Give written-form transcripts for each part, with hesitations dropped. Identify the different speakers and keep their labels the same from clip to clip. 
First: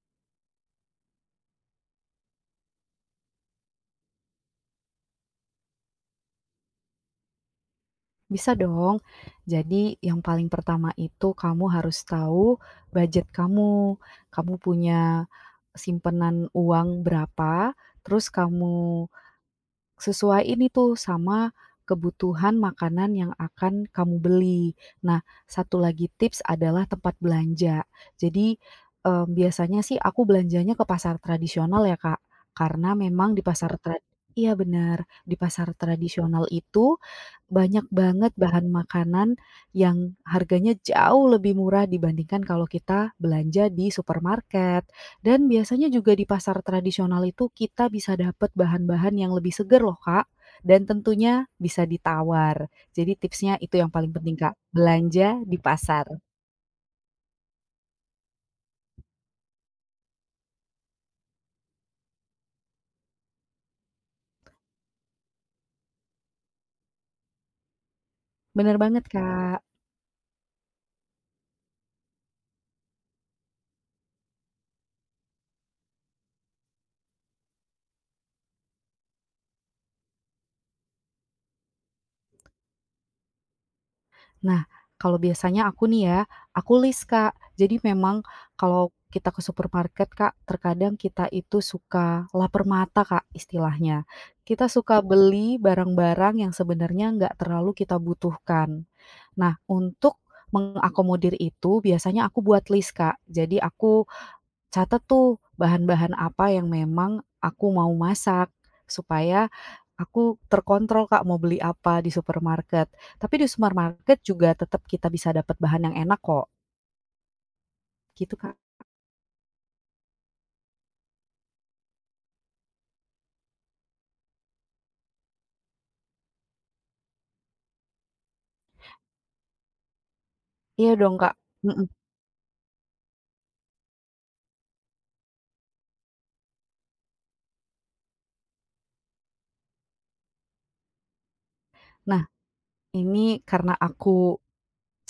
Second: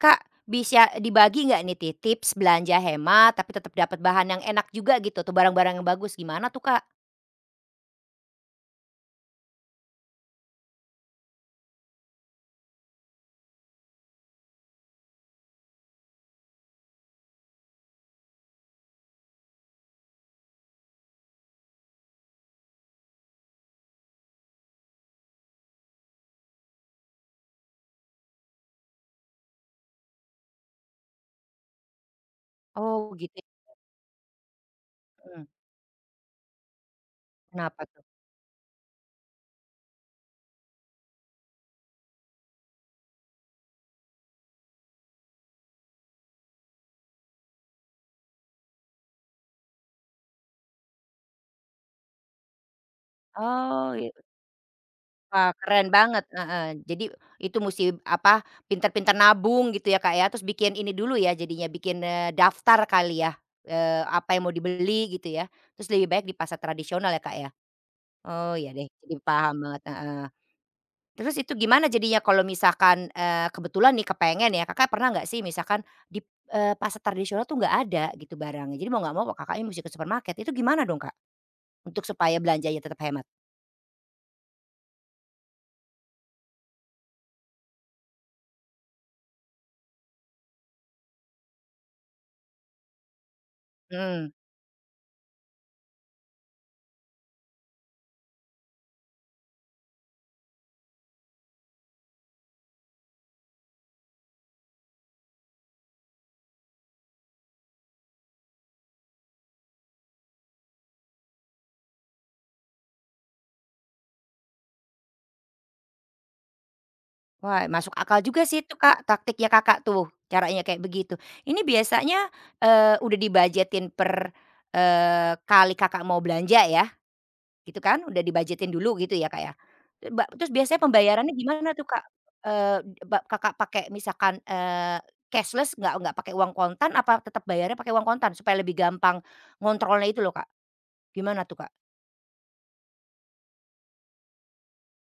Speaker 1: Kak, bisa dibagi nggak nih tips belanja hemat tapi tetap dapat bahan yang enak juga gitu tuh, barang-barang yang bagus, gimana tuh, Kak?
Speaker 2: Bisa dong. Jadi yang paling pertama itu kamu harus tahu budget kamu. Kamu punya simpenan uang berapa, terus kamu sesuaiin itu sama kebutuhan makanan yang akan kamu beli. Nah, satu lagi tips adalah tempat belanja. Jadi, biasanya sih aku belanjanya ke pasar tradisional ya, Kak, karena
Speaker 1: Oh
Speaker 2: memang
Speaker 1: gitu.
Speaker 2: di pasar Betul. Trad iya benar di
Speaker 1: Mhm.
Speaker 2: pasar tradisional itu
Speaker 1: Kenapa
Speaker 2: banyak
Speaker 1: tuh?
Speaker 2: banget bahan makanan yang harganya jauh lebih murah dibandingkan kalau kita belanja di supermarket, dan biasanya juga di pasar tradisional itu kita bisa dapat bahan-bahan yang lebih seger loh, Kak, dan tentunya bisa ditawar. Jadi tipsnya itu
Speaker 1: Oh,
Speaker 2: yang paling penting, Kak, belanja
Speaker 1: wah
Speaker 2: di
Speaker 1: keren
Speaker 2: pasar.
Speaker 1: banget, heeh. Jadi itu musti apa, pintar-pintar nabung gitu ya, Kak, ya, terus bikin ini dulu ya jadinya, bikin, daftar kali ya, apa yang mau dibeli gitu ya, terus lebih baik di pasar tradisional ya, Kak, ya? Oh iya
Speaker 2: Bener
Speaker 1: deh,
Speaker 2: banget,
Speaker 1: jadi paham
Speaker 2: Kak.
Speaker 1: banget, heeh. Terus itu gimana jadinya kalau misalkan, kebetulan nih kepengen ya, Kakak pernah nggak sih misalkan di, pasar tradisional tuh nggak ada gitu barangnya, jadi mau nggak mau Kakaknya mesti ke supermarket, itu gimana dong, Kak? Untuk supaya belanjanya tetap hemat?
Speaker 2: Nah, kalau biasanya aku nih ya, aku list, Kak. Jadi memang kalau kita ke supermarket, Kak, terkadang kita itu suka lapar mata, Kak, istilahnya.
Speaker 1: Mhm,
Speaker 2: Kita suka beli barang-barang yang sebenarnya nggak terlalu kita butuhkan. Nah, untuk mengakomodir itu biasanya aku buat list, Kak. Jadi aku catat tuh bahan-bahan apa yang memang aku mau masak, supaya aku terkontrol, Kak, mau beli apa di supermarket. Tapi di supermarket juga tetap kita bisa dapat bahan yang enak kok,
Speaker 1: wah masuk akal
Speaker 2: gitu,
Speaker 1: juga
Speaker 2: Kak.
Speaker 1: sih itu, Kak, taktiknya Kakak tuh, caranya kayak begitu. Ini biasanya, udah dibajetin per, kali Kakak mau belanja ya? Gitu kan, udah dibudgetin dulu gitu ya, Kak, ya? Eee, ba Terus biasanya
Speaker 2: Iya dong, Kak.
Speaker 1: pembayarannya gimana tuh,
Speaker 2: Mhm.
Speaker 1: Kak? Eee, ba Kakak pakai misalkan, cashless nggak pakai uang kontan apa tetap bayarnya pakai uang kontan? Supaya lebih gampang ngontrolnya itu loh, Kak. Gimana tuh, Kak?
Speaker 2: Nah, ini karena aku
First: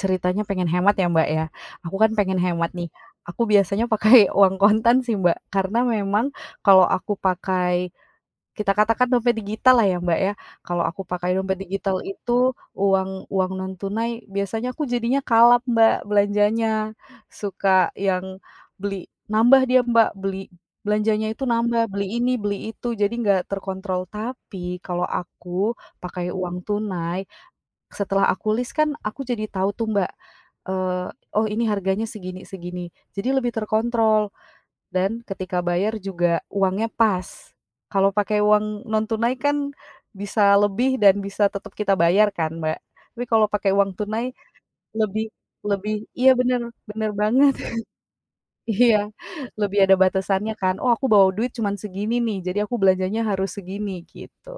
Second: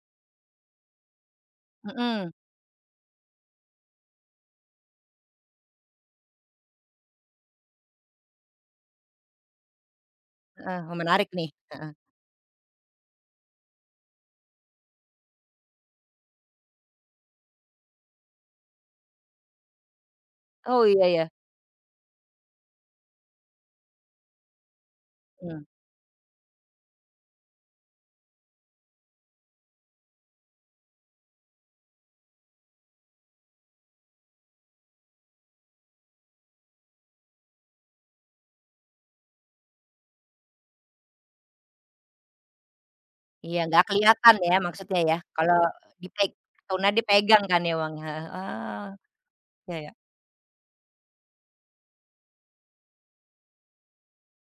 Speaker 2: ceritanya pengen hemat ya, Mbak, ya. Aku kan
Speaker 1: Mhm,
Speaker 2: pengen hemat nih, aku biasanya pakai uang kontan sih, Mbak, karena memang kalau aku pakai, kita katakan dompet digital lah ya, Mbak, ya.
Speaker 1: heeh,
Speaker 2: Kalau
Speaker 1: wah
Speaker 2: aku
Speaker 1: menarik
Speaker 2: pakai
Speaker 1: nih,
Speaker 2: dompet
Speaker 1: heeh.
Speaker 2: digital itu, uang uang non tunai biasanya aku jadinya kalap, Mbak, belanjanya. Suka yang beli nambah dia, Mbak, beli
Speaker 1: Oh, iya ya,
Speaker 2: belanjanya itu nambah, beli ini, beli itu, jadi nggak terkontrol. Tapi kalau aku
Speaker 1: mhm.
Speaker 2: pakai uang tunai, setelah aku list kan aku jadi tahu tuh, Mbak, eee, "Oh, ini harganya segini segini." Jadi lebih terkontrol. Dan ketika bayar juga uangnya pas. Kalau pakai uang non tunai kan bisa lebih dan bisa tetap kita bayar kan, Mbak. Tapi kalau
Speaker 1: Iya,
Speaker 2: pakai
Speaker 1: nggak
Speaker 2: uang tunai
Speaker 1: kelihatan ya maksudnya ya,
Speaker 2: lebih
Speaker 1: kalau
Speaker 2: lebih
Speaker 1: dipe
Speaker 2: iya bener,
Speaker 1: tunai
Speaker 2: bener
Speaker 1: dipegang
Speaker 2: banget.
Speaker 1: kan ya uangnya, heeh, oh,
Speaker 2: Iya,
Speaker 1: iya
Speaker 2: lebih
Speaker 1: ya.
Speaker 2: ada batasannya kan, "Oh aku bawa duit cuman segini nih, jadi aku belanjanya harus segini," gitu.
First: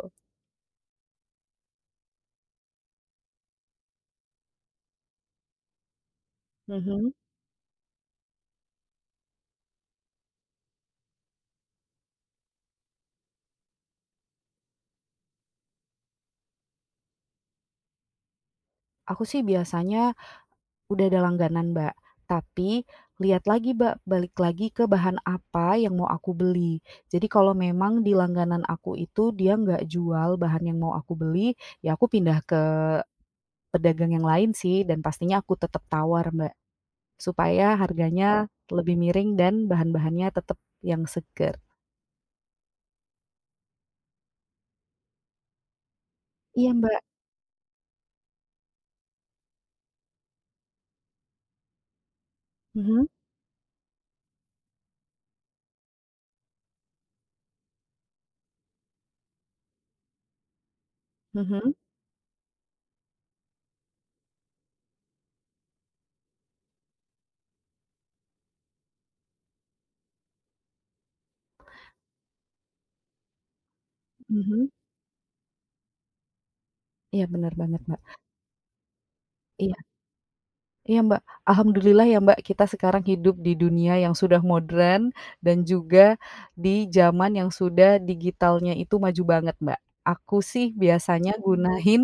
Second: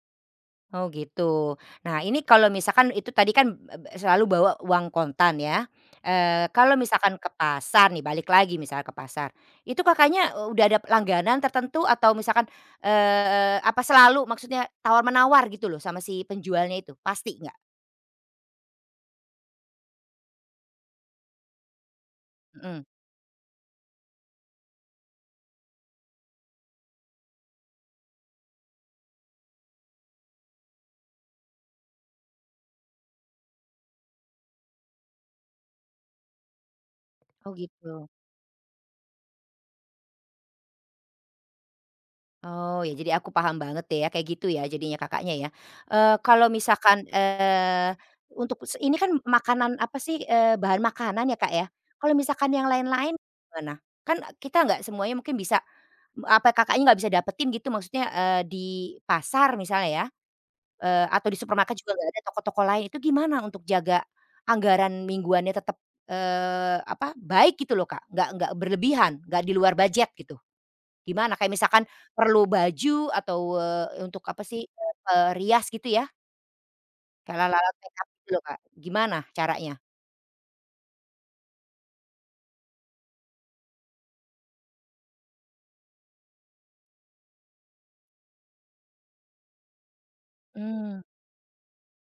Speaker 1: Oh gitu. Nah ini kalau misalkan itu tadi kan b b selalu bawa uang kontan ya, kalau
Speaker 2: Mhm.
Speaker 1: misalkan ke pasar nih balik lagi misalnya ke pasar, itu Kakaknya eh, udah ada langganan tertentu atau misalkan, apa selalu maksudnya tawar menawar gitu loh sama si penjualnya itu, pasti nggak?
Speaker 2: Aku sih biasanya udah ada langganan, Mbak.
Speaker 1: Mhm.
Speaker 2: Tapi lihat lagi, Mbak, balik lagi ke bahan apa yang mau aku beli. Jadi kalau memang di langganan aku itu dia nggak jual bahan yang mau aku beli, ya aku pindah ke pedagang yang lain sih dan pastinya aku tetap tawar, Mbak,
Speaker 1: Oh
Speaker 2: supaya
Speaker 1: gitu.
Speaker 2: harganya lebih miring dan bahan-bahannya tetap yang seger.
Speaker 1: Oh, ya jadi aku paham banget deh ya, kayak gitu ya jadinya Kakaknya ya. Kalau
Speaker 2: Iya, Mbak.
Speaker 1: misalkan, untuk ini kan makanan apa sih, bahan makanan ya, Kak, ya. Kalau misalkan yang
Speaker 2: Mhm,
Speaker 1: lain-lain gimana? Kan kita nggak semuanya mungkin bisa apa Kakaknya nggak bisa dapetin gitu maksudnya, di pasar misalnya ya, atau di
Speaker 2: mhm,
Speaker 1: supermarket juga nggak ada toko-toko lain, itu gimana untuk jaga anggaran mingguannya tetap, apa, baik gitu loh, Kak, nggak berlebihan, nggak di luar budget gitu? Gimana? Kayak misalkan perlu baju atau, untuk apa sih,
Speaker 2: mhm.
Speaker 1: perias gitu ya?
Speaker 2: Iya
Speaker 1: Kayak
Speaker 2: bener
Speaker 1: alat-alat
Speaker 2: banget, Mbak.
Speaker 1: makeup gitu loh, Kak. Gimana caranya?
Speaker 2: Iya. Iya, Mbak. Alhamdulillah ya, Mbak, kita sekarang hidup di dunia yang sudah modern dan juga di zaman yang sudah digitalnya itu maju banget, Mbak. Aku sih
Speaker 1: Mmm.
Speaker 2: biasanya gunain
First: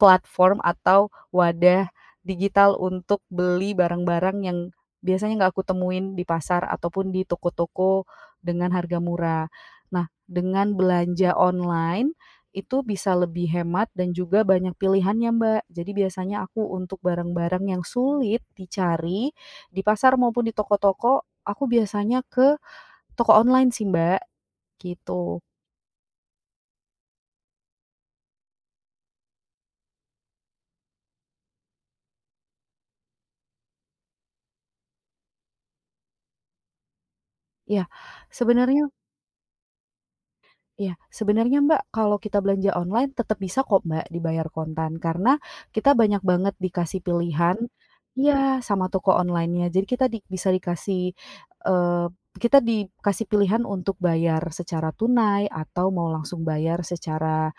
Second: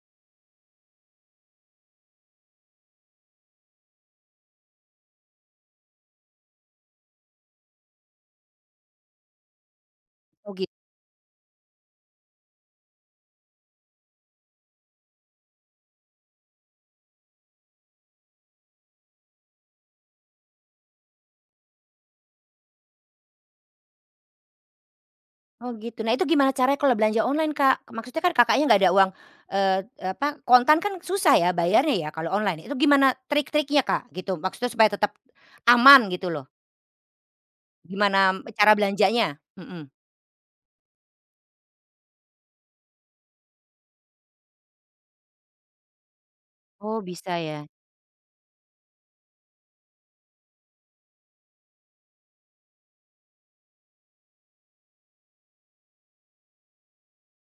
Speaker 2: platform atau wadah digital untuk beli barang-barang yang biasanya nggak aku temuin di pasar ataupun di toko-toko dengan harga murah. Nah,
Speaker 1: Oh git
Speaker 2: dengan belanja online itu bisa lebih hemat dan juga banyak pilihannya, Mbak. Jadi biasanya aku untuk barang-barang yang sulit dicari di pasar maupun di toko-toko, aku biasanya ke toko online sih, Mbak, gitu.
Speaker 1: Oh gitu. Nah itu gimana caranya kalau belanja online, Kak? Maksudnya kan Kakaknya nggak ada uang, eee, apa, kontan kan susah ya bayarnya ya kalau online. Itu gimana trik-triknya, Kak, gitu? Maksudnya supaya tetap aman gitu loh.
Speaker 2: Ya,
Speaker 1: Gimana cara
Speaker 2: sebenarnya
Speaker 1: belanjanya? Mhm.
Speaker 2: Iya, sebenarnya, Mbak, kalau kita belanja online tetap bisa kok, Mbak, dibayar kontan, karena kita banyak banget
Speaker 1: Oh
Speaker 2: dikasih
Speaker 1: bisa
Speaker 2: pilihan,
Speaker 1: ya?
Speaker 2: iya, sama toko online-nya. Jadi kita bisa dikasih, eee, kita dikasih pilihan untuk bayar secara tunai atau mau langsung bayar secara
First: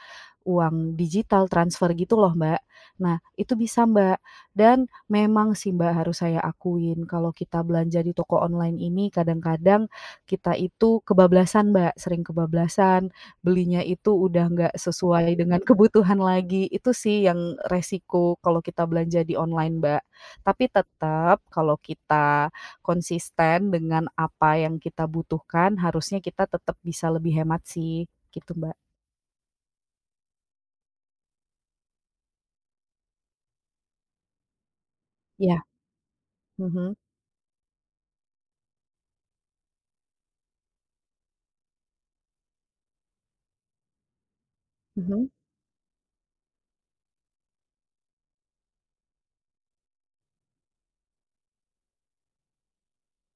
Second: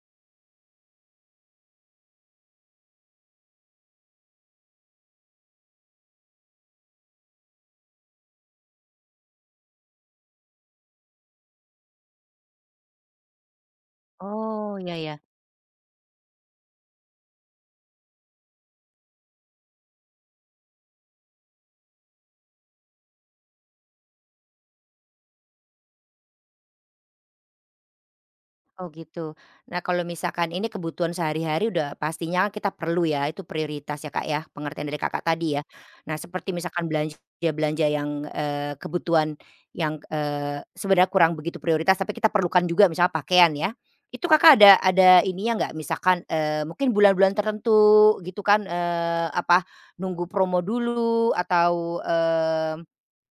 Speaker 2: uang digital transfer gitu loh, Mbak. Nah, itu bisa, Mbak, dan memang sih, Mbak, harus saya akuin kalau kita belanja di toko online ini kadang-kadang kita itu kebablasan, Mbak, sering kebablasan, belinya itu udah nggak
Speaker 1: Oh, ya, ya.
Speaker 2: sesuai dengan kebutuhan lagi, itu sih yang resiko kalau kita belanja di online, Mbak. Tapi tetap kalau kita konsisten dengan apa yang kita butuhkan, harusnya kita tetap bisa lebih hemat sih, gitu, Mbak.
Speaker 1: Oh gitu. Nah kalau misalkan ini kebutuhan sehari-hari udah pastinya kita perlu ya, itu prioritas ya Kak ya, pengertian dari Kakak tadi ya.
Speaker 2: Iya,
Speaker 1: Nah seperti misalkan
Speaker 2: mhm,
Speaker 1: belanja-belanja yang, kebutuhan yang, sebenarnya kurang begitu prioritas tapi kita perlukan juga misalnya pakaian ya, itu Kakak ada
Speaker 2: mhm.
Speaker 1: ininya nggak? Misalkan, mungkin bulan-bulan tertentu gitu kan, apa, nunggu promo dulu atau,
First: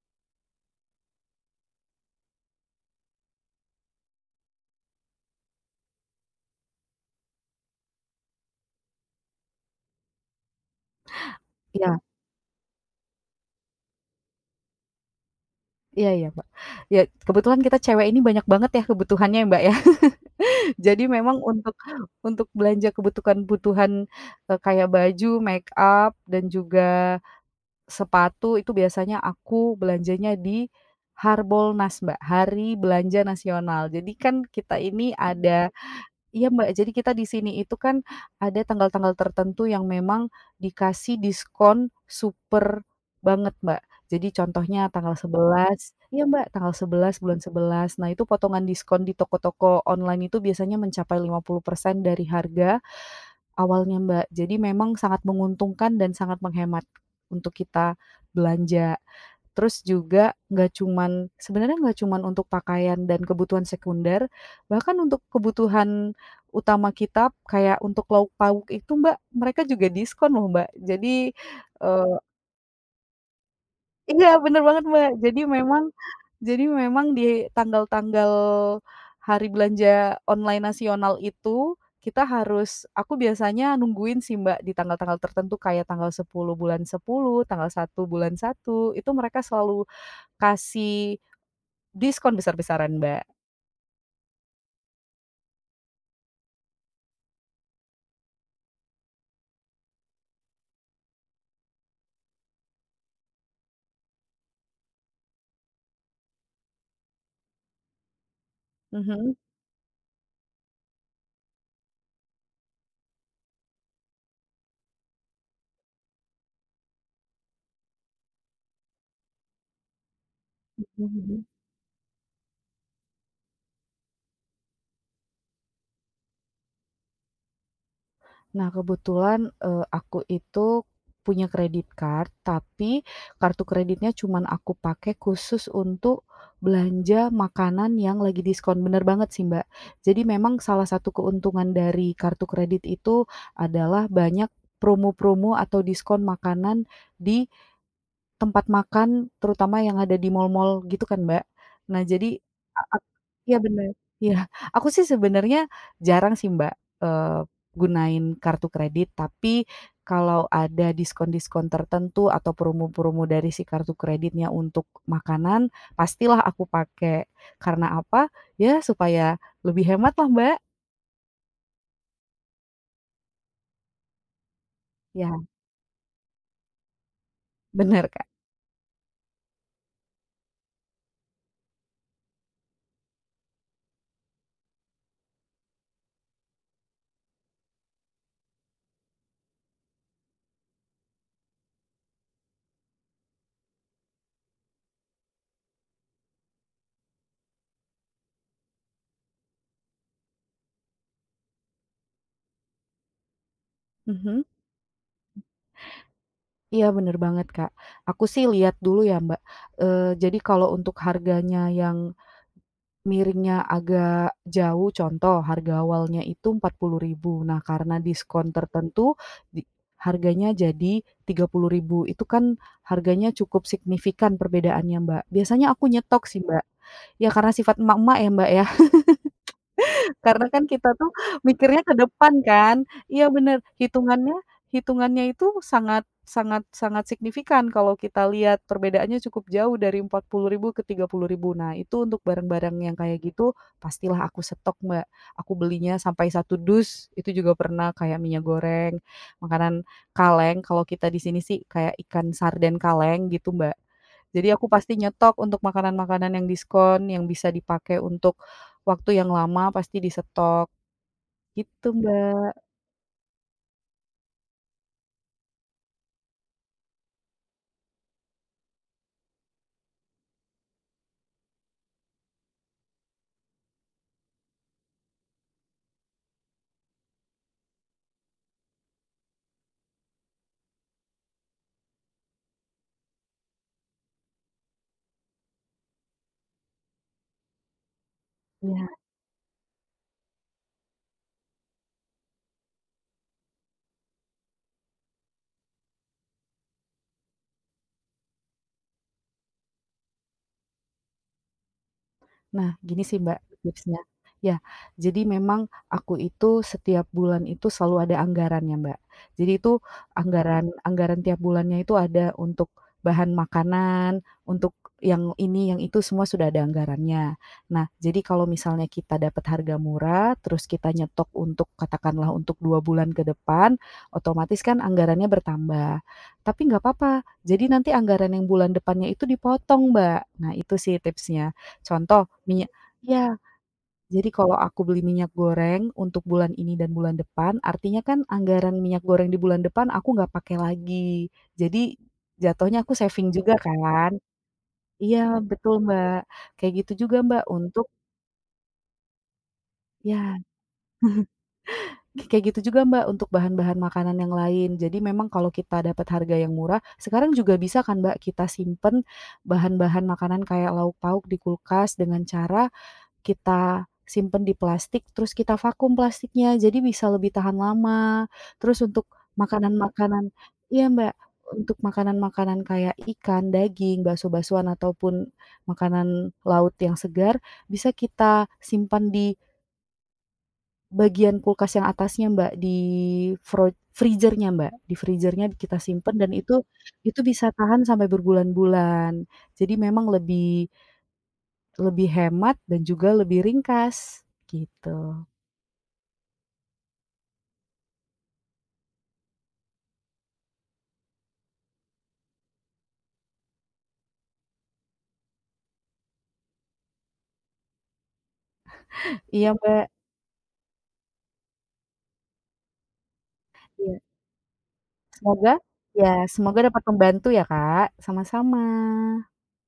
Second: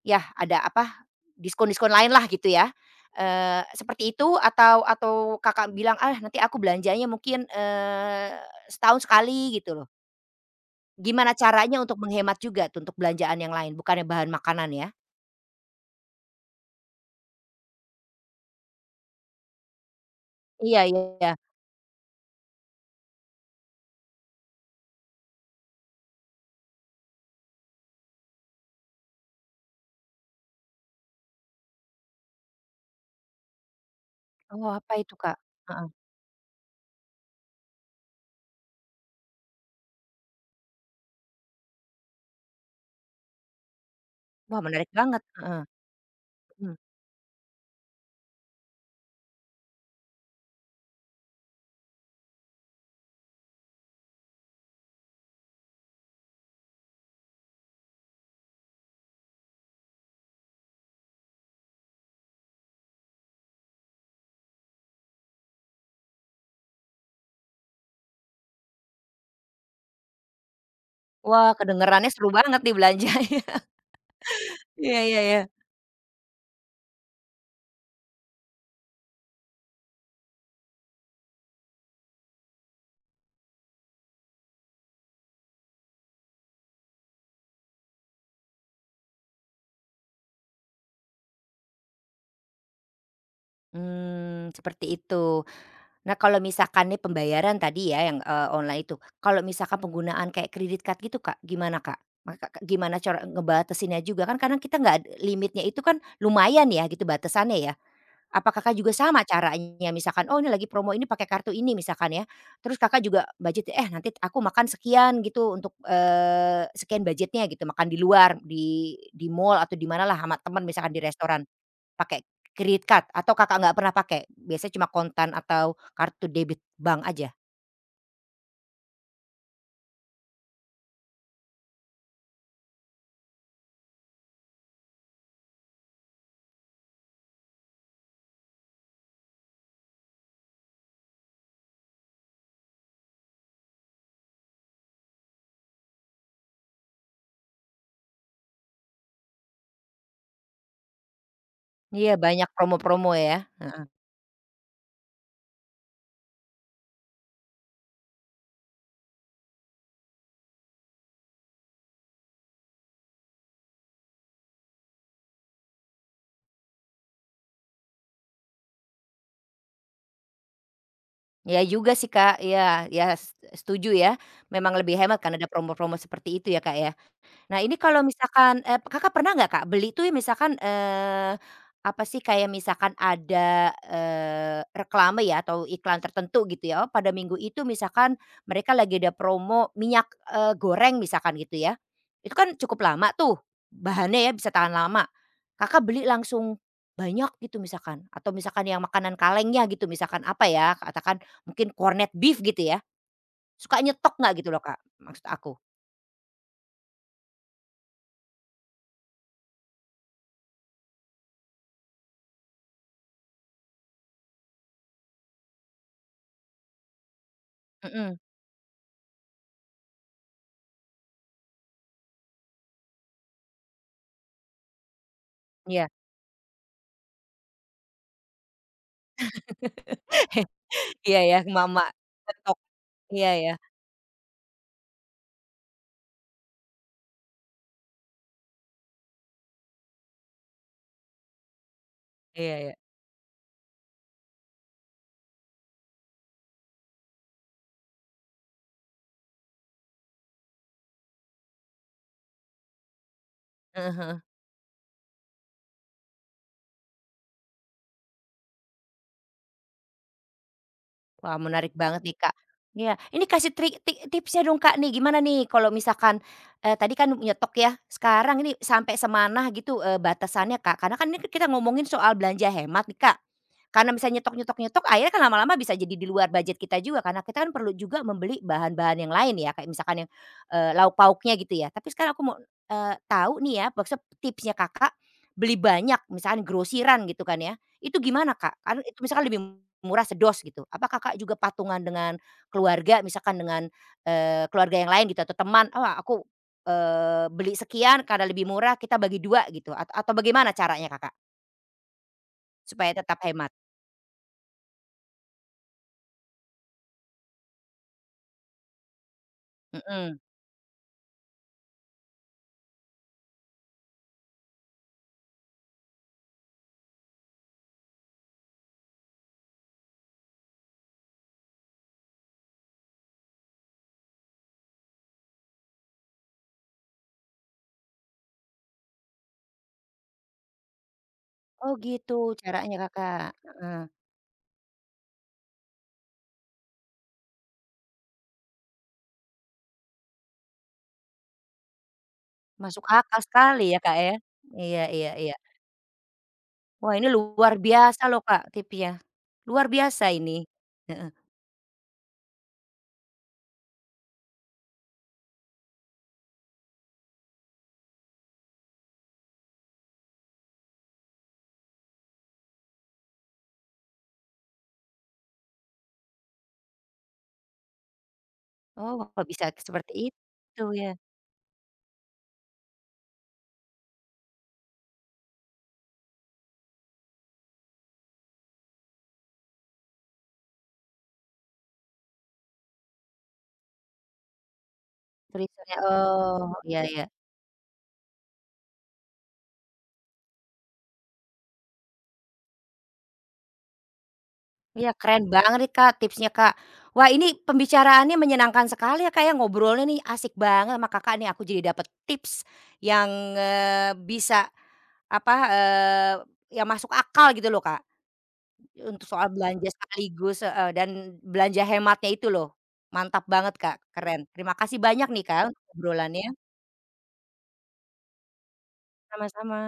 Speaker 1: yah, ada apa, diskon-diskon lain lah gitu ya, seperti itu atau Kakak bilang, "Ah, nanti aku belanjanya mungkin, setahun sekali," gitu loh. Gimana caranya untuk
Speaker 2: Iya
Speaker 1: menghemat juga tuh untuk belanjaan yang lain, bukannya bahan makanan ya?
Speaker 2: iya iya, Mbak. Ya, kebetulan kita cewek ini banyak banget ya kebutuhannya ya, Mbak, ya.
Speaker 1: Iya,
Speaker 2: Jadi
Speaker 1: iya.
Speaker 2: memang untuk belanja kebutuhan-kebutuhan, kayak baju, make up, dan juga sepatu itu biasanya aku belanjanya di Harbolnas, Mbak, Hari Belanja Nasional. Jadi kan
Speaker 1: Oh,
Speaker 2: kita
Speaker 1: apa
Speaker 2: ini
Speaker 1: itu, Kak?
Speaker 2: ada
Speaker 1: Heeh.
Speaker 2: iya, Mbak. Jadi kita di sini itu kan ada tanggal-tanggal tertentu yang memang dikasih diskon super banget, Mbak. Jadi
Speaker 1: Wah, menarik
Speaker 2: contohnya tanggal
Speaker 1: banget, heeh,
Speaker 2: 11, iya, Mbak,
Speaker 1: mhm.
Speaker 2: tanggal 11 bulan 11. Nah, itu potongan diskon di toko-toko online itu biasanya mencapai 50% dari harga awalnya, Mbak. Jadi memang sangat menguntungkan dan sangat menghemat untuk kita belanja. Terus juga nggak cuman sebenarnya nggak cuman untuk pakaian dan kebutuhan sekunder, bahkan untuk kebutuhan utama kita kayak untuk lauk pauk itu, Mbak, mereka juga diskon loh, Mbak. Jadi,
Speaker 1: Wah, kedengerannya
Speaker 2: eee
Speaker 1: seru banget nih belanjanya.
Speaker 2: iya, bener banget,
Speaker 1: Iya,
Speaker 2: Mbak.
Speaker 1: iya, iya.
Speaker 2: Jadi memang di tanggal-tanggal hari belanja online nasional itu, kita harus aku biasanya nungguin sih, Mbak, di tanggal-tanggal tertentu kayak tanggal 10 bulan 10, tanggal 1 bulan 1, itu mereka selalu kasih diskon besar-besaran, Mbak.
Speaker 1: Seperti itu. Nah, kalau misalkan nih pembayaran tadi ya yang, online itu, kalau misalkan penggunaan kayak kredit card gitu, Kak, gimana, Kak? Maka Kak, gimana cara ngebatasinnya juga? Kan karena kita nggak limitnya itu kan lumayan ya gitu batasannya ya. Apa Kakak juga sama
Speaker 2: Mhm.
Speaker 1: caranya? Misalkan, "Oh, ini lagi promo ini pakai kartu ini," misalkan ya. Terus Kakak juga budget, "Eh, nanti aku makan sekian," gitu untuk, sekian budgetnya gitu, makan di luar, di mall atau di mana lah sama teman
Speaker 2: Mhm,
Speaker 1: misalkan di restoran.
Speaker 2: mhm.
Speaker 1: Pakai credit card atau Kakak nggak pernah pakai? Biasanya cuma kontan atau kartu debit bank aja?
Speaker 2: Nah, kebetulan, aku itu punya kredit card, tapi kartu kreditnya cuman aku pakai khusus untuk belanja makanan yang lagi diskon, bener banget sih, Mbak. Jadi memang salah satu keuntungan dari kartu kredit itu adalah banyak promo-promo atau diskon makanan di tempat makan, terutama yang ada di mall-mall gitu kan, Mbak. Nah
Speaker 1: Iya
Speaker 2: jadi
Speaker 1: banyak
Speaker 2: a ak
Speaker 1: promo-promo ya,
Speaker 2: iya
Speaker 1: heeh.
Speaker 2: bener, iya. Aku sih sebenarnya jarang sih, Mbak, eee, gunain kartu kredit, tapi kalau ada diskon-diskon tertentu atau promo-promo dari si kartu kreditnya untuk makanan, pastilah aku pakai. Karena apa? Ya supaya lebih hemat lah, Mbak.
Speaker 1: Iya juga sih Kak, iya, iya, setuju ya, memang lebih hemat
Speaker 2: Ya,
Speaker 1: kan ada promo-promo seperti itu ya Kak ya? Nah ini kalau
Speaker 2: bener, Kak.
Speaker 1: misalkan, Kakak pernah nggak Kak beli tuh misalkan, apa sih kayak misalkan ada, reklame ya atau iklan tertentu gitu ya, oh pada minggu itu misalkan mereka lagi ada promo minyak, goreng misalkan gitu ya. Itu kan cukup lama tuh bahannya ya bisa tahan lama. Kakak beli langsung banyak gitu misalkan atau misalkan yang makanan kalengnya gitu misalkan apa ya katakan mungkin corned beef gitu ya, suka nyetok nggak
Speaker 2: Mhm.
Speaker 1: gitu loh Kak maksud aku?
Speaker 2: Iya bener banget, Kak. Aku sih lihat dulu ya, Mbak, jadi kalau untuk harganya yang miringnya agak jauh, contoh harga awalnya itu 40.000, nah karena
Speaker 1: Mhm,
Speaker 2: diskon tertentu di harganya jadi 30.000, itu kan harganya cukup signifikan perbedaannya, Mbak. Biasanya
Speaker 1: iya.
Speaker 2: aku nyetok sih, Mbak. Ya karena sifat emak-emak ya, Mbak, ya. Karena kan kita tuh
Speaker 1: Iya ya,
Speaker 2: mikirnya
Speaker 1: emak-emak,
Speaker 2: ke depan
Speaker 1: ketok,
Speaker 2: kan. Iya
Speaker 1: iya ya,
Speaker 2: bener, hitungannya hitungannya itu sangat sangat sangat signifikan kalau kita lihat perbedaannya cukup jauh dari rp ribu ke rp ribu. Nah, itu untuk
Speaker 1: iya ya,
Speaker 2: barang-barang yang kayak gitu pastilah aku stok, Mbak. Aku belinya sampai satu dus, itu juga pernah, kayak minyak goreng, makanan kaleng, kalau kita di sini sih kayak ikan sarden kaleng gitu, Mbak.
Speaker 1: heeh, heeh.
Speaker 2: Jadi aku pasti nyetok untuk makanan-makanan yang diskon, yang bisa dipakai untuk waktu yang lama pasti disetok,
Speaker 1: Wah, menarik
Speaker 2: gitu,
Speaker 1: banget nih, Kak.
Speaker 2: Mbak.
Speaker 1: Iya, ini kasih trik tipsnya dong, Kak, nih. Gimana nih kalau misalkan, tadi kan nyetok ya, sekarang ini sampai semana gitu, batasannya, Kak? Karena kan ini kita ngomongin soal belanja hemat nih, Kak. Karena misalnya nyetok nyetok nyetok akhirnya kan lama-lama bisa jadi di luar budget kita juga karena kita kan perlu juga membeli bahan-bahan yang lain ya, kayak misalkan yang, lauk pauknya gitu ya. Tapi sekarang aku mau, tahu nih ya maksud tipsnya Kakak, beli banyak misalkan grosiran gitu kan ya. Itu gimana, Kak? Kan
Speaker 2: Iya.
Speaker 1: itu misalkan lebih murah sedos gitu. Apa Kakak juga patungan dengan keluarga misalkan dengan, keluarga yang lain gitu atau teman, "Oh aku, beli sekian karena lebih murah kita bagi 2 gitu atau bagaimana caranya, Kakak?
Speaker 2: Nah,
Speaker 1: Supaya
Speaker 2: gini
Speaker 1: tetap
Speaker 2: sih, Mbak,
Speaker 1: hemat?
Speaker 2: tipsnya. Ya, jadi memang aku itu setiap bulan itu selalu ada anggarannya, Mbak. Jadi itu
Speaker 1: Mhm.
Speaker 2: anggaran anggaran tiap bulannya itu ada untuk bahan makanan, untuk yang ini, yang itu semua sudah ada anggarannya. Nah, jadi kalau misalnya kita dapat harga murah, terus kita nyetok untuk katakanlah untuk 2 bulan ke depan, otomatis kan anggarannya bertambah. Tapi nggak apa-apa, jadi nanti anggaran yang bulan depannya itu dipotong, Mbak. Nah itu sih tipsnya.
Speaker 1: Oh gitu
Speaker 2: Contoh, minyak,
Speaker 1: caranya, Kakak,
Speaker 2: iya,
Speaker 1: heeh.
Speaker 2: jadi kalau aku beli minyak goreng untuk bulan ini dan bulan depan, artinya kan anggaran minyak goreng di bulan depan aku nggak pakai lagi. Jadi jatuhnya
Speaker 1: Masuk
Speaker 2: aku
Speaker 1: akal
Speaker 2: saving juga
Speaker 1: sekali ya, Kak,
Speaker 2: kan.
Speaker 1: ya. Iya, iya,
Speaker 2: Iya,
Speaker 1: iya.
Speaker 2: betul, Mbak. Kayak gitu
Speaker 1: Wah ini
Speaker 2: juga, Mbak,
Speaker 1: luar
Speaker 2: untuk
Speaker 1: biasa loh, Kak, tipsnya. Luar biasa
Speaker 2: ya,
Speaker 1: ini. Heeh.
Speaker 2: kayak gitu juga, Mbak, untuk bahan-bahan makanan yang lain. Jadi memang kalau kita dapat harga yang murah, sekarang juga bisa kan, Mbak, kita simpen bahan-bahan makanan kayak lauk pauk di kulkas dengan cara kita simpen di plastik, terus kita vakum plastiknya, jadi bisa lebih tahan lama. Terus
Speaker 1: Oh
Speaker 2: untuk
Speaker 1: kok bisa seperti
Speaker 2: makanan-makanan
Speaker 1: itu
Speaker 2: iya,
Speaker 1: ya,
Speaker 2: Mbak, untuk makanan-makanan kayak ikan, daging, bakso-baksoan ataupun makanan laut yang segar, bisa kita simpan di bagian kulkas yang atasnya, Mbak, di freezer-nya, Mbak, di freezer-nya
Speaker 1: freezer
Speaker 2: kita simpen dan
Speaker 1: Oh,
Speaker 2: itu
Speaker 1: iya, iya.
Speaker 2: bisa tahan sampai berbulan-bulan. Jadi memang lebih lebih hemat dan juga lebih ringkas,
Speaker 1: Iya,
Speaker 2: gitu.
Speaker 1: keren banget nih, Kak, tipsnya, Kak. Wah, ini pembicaraannya menyenangkan sekali ya, Kak, ya, ngobrolnya nih asik banget sama Kakak nih, aku jadi dapet tips yang, bisa apa, yang masuk akal gitu loh, Kak, untuk soal
Speaker 2: Iya,
Speaker 1: belanja
Speaker 2: Mbak,
Speaker 1: sekaligus heeh, dan belanja hematnya itu loh. Mantap banget, Kak,
Speaker 2: iya.
Speaker 1: keren. Terima kasih banyak nih, Kak,
Speaker 2: Semoga
Speaker 1: untuk
Speaker 2: ya
Speaker 1: obrolannya.
Speaker 2: semoga dapat membantu ya, Kak. Sama-sama.
Speaker 1: Sama-sama.